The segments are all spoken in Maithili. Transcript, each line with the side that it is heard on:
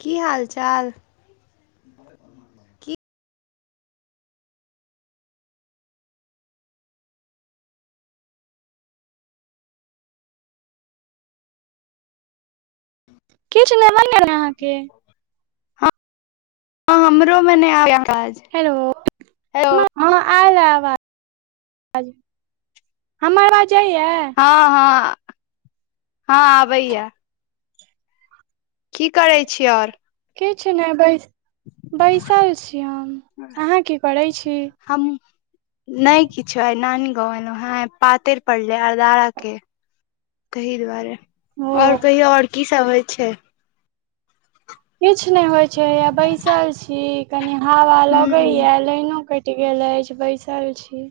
left: की हाल चाल? की
right: किछ लेबै ने अहाँके।
left: हँ हमरो मे नहि आइ अहाक अवाज।
right: हेलो! हँ आयल आवाज, हमर आवाज जाइए?
left: हँ -हँ -हँ, आबैया। की करै छिय आओर?
right: किछ नहि बै बैसल छी हम। अहाँ की करैय छी?
left: हम नहि किछो, आइ नानी गाँव एलहु हं, पातरि पड़ले अरदारा के। तहि दुआरे,
right: ओ
left: आओर कहियो, आओर की सब होइ छै?
right: किछ नहि होइ छै, यै बैसल छी, कनी हवा
left: हूं
right: लगैया, लाइनो कट ट गेल अछि बैसल छी,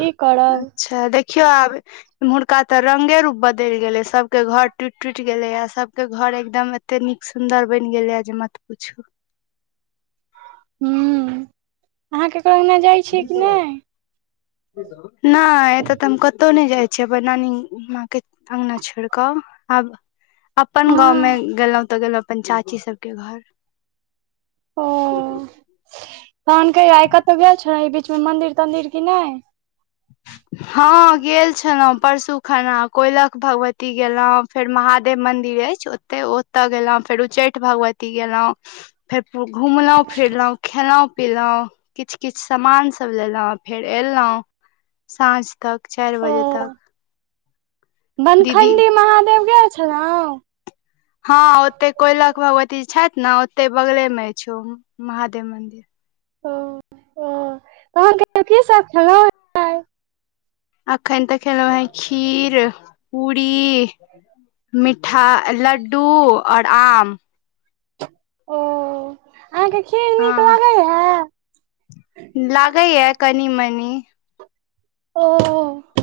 right: की करब?
left: त देखियो आब। एम्हुरका ते रंगे रूप बदलि गेले, सब के घर टूट- टूट गेले आ सबके घर एकदम एते नीक सुदर बन गेल ये जे मत पुछू।
right: ह अहाँ केकरो जाइ छियै
left: जी
right: कि
left: सर
right: नहि
left: जी स नहि एतय तऽ हम कतहु नहि जाइ छियै अपन नानी माँ के अंगना छोड़ कऽ आब अपन गाँवमे
right: हँ
left: गेलहुँ तऽ गेलहुँ अपन चाची सभके घर।
right: ओ
left: [inaudible]
right: तहन कह आइ कतहु गेल छल ई बीचमे मन्दिर तन्दिर कि नहि।
left: [inaudible] हँ गेल छलहुँ परसु खना कोयलख भगवती गेलहुँ फेर महादेव मन्दिर अछि तऽ ओतय गेलहुँ फेर उच्चैठ भगवती गेलहुँ। फेर घुमलहुँ फिरलहुँ खेलहुँं। पिलों किछ किछ सामान सब लेलहुँ फेर एलहुँ। साँझ तक चा
right: ओ
left: दीदी
right: बनखण्डी महादेव गेल छलहु।
left: हँ ओते कोलख भगवती छथि ने ओते बगले मे छौ महादेव मंदिर।
right: [inaudible]
left: अखन तऽ खेलों ह खीर पूरी मिठा लड्डू आओर आम।
right: ओ अहाँके खीर नीक लगै है
left: लागैय कनि मनी।
right: ओ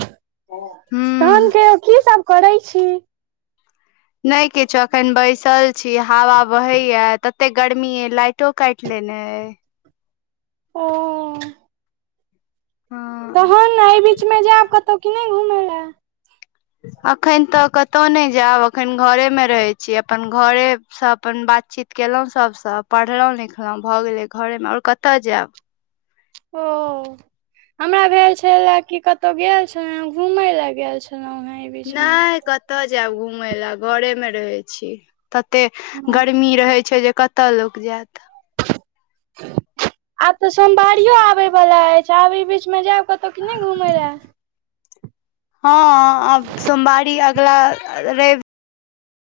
right: तहन
left: हूँ
right: कहियो की सब करै छी।
left: नै किछु अखन बैसल छी हवा बहैया तते गर्मी य लाइटो काइट लेने ये।
right: ओ
left: हँ
right: तहन एहि बीच मे जायब कतहु की नहि घुमय लए।
left: अखन तऽ कतहु नहि जायब अखन घरेमे रहैत छी अपन घरे सँ अपन बातचीत केलहुँ सभसँ पढ़लहुँ लिखलहुँ भऽ गेलै घरेमे आओर कतय जायब।
right: ओ। हमरा भेल छल ले की कतहु गेल छलो घूमे ले गेल छलो हे।
left: नहि कतऽ जायब घुमय लए घरे मे रहै छी। ततेक
right: हँ
left: गर्मी रहैत छैय जे कतय लोक जायत।
right: आब तऽ सोमवारियो आबय वला अछि आब एहि बीचमे जायब कतहु कि नहि घुमय लए।
left: हँ आ
right: हँ
left: सोमवारी अगला रैब।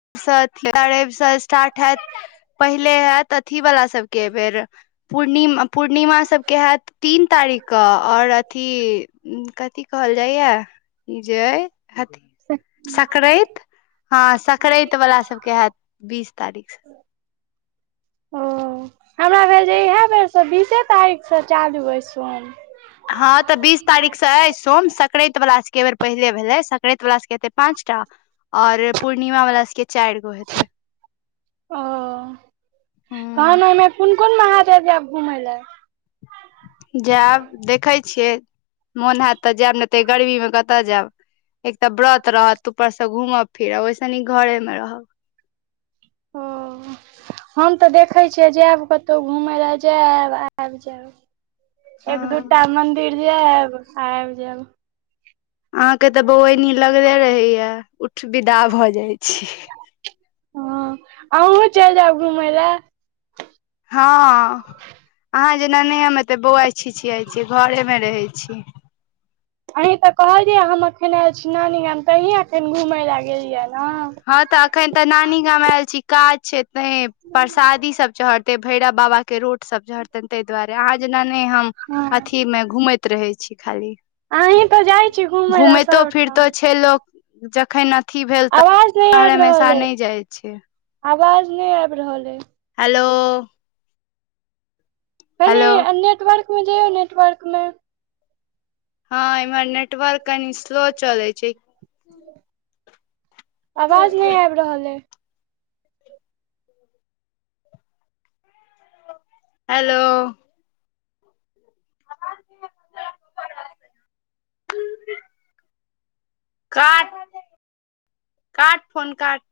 left: [inaudible] पहिले होयत अथी वला सबके बेेर पूर्णिमा। पूर्णिमा सबके हाएत तीन तारीखके आओर अथी कथी कहल जाइया जे अथ
right: से
left: सकराति ह सक [unintelligible] बला सबके होयत बीस तारीख से।
right: ओ हमरा भेल जे इएह बेरसँ बीसे तारीख से चालू अइ सोम।
left: हँ तऽ बीस तारीखसँ अइ सोम संक्राति वला सभके बेर पहिले भेलै संक्राति वला सभके हतै पाँच टा। और पूर्णिमा वाला सबके चारि गो हेते।
right: ओ
left: हूँ
right: तहन ओहिमे कोन कोन महादेव जायब घुमय लए।
left: जायब देखै छियै मोन हत तऽ जायब ने ते गर्मी मे कतऽ जायब। एक तऽ व्रत रहत ऊपर से घूमब फिरब ओहिस नीक घरे मे रहब।
right: ओ हम त देखै छियै जाएब कतौ घुमै ले जाएब आबि जाएब। [inaudible] एक दूटा
left: हँ
right: मन्दिर जाएब आबि जाएब।
left: अहाँके त बौअइनी लगले रहैया उठि विदा भ जाइ छी।
right: हँ, अहुँ चलि जाएब घुमै ले‌।
left: हँ, [inaudible] अहाँ जेना नै हम एते बौआइ छिछिआइ छी, घरेमे रहै छी।
right: अहीं त कहलियैआ हम एखनि आएल छी नानी गाम त अहीं एखन घुमै ले गेलिअइया न।
left: हँ त अखन त नानी गाम आएल छी। काज छै तैं परसादी सब चढ़ तै, भैरव बाबा के रोट सब चहरतनि तै दुआरे। अहाँ जेना नै हम
right: हँ
left: अथी में घुमैत त रहै छी खाली।
right: अहीं तऽ जाइ छी
left: [inaudible]
right: घुमय लए
left: घुमैतो फिरतो
right: सबठाम
left: छै लोक जखन अथी भेल त
right: नै आबि रहल ऐ। [inaudible] आवाज नै आबि रहल ऐ।
left: हेलो
right: कनी
left: हेलो
right: नेटवर्कमें जइयौ नेटवर्क मे।
left: हं एम्हर नेटवर्क कनी स्लो चलै छै।
right: आवाज नै आबि रहल ऐ।
left: हेलो काट [inaudible] काट फोन काट।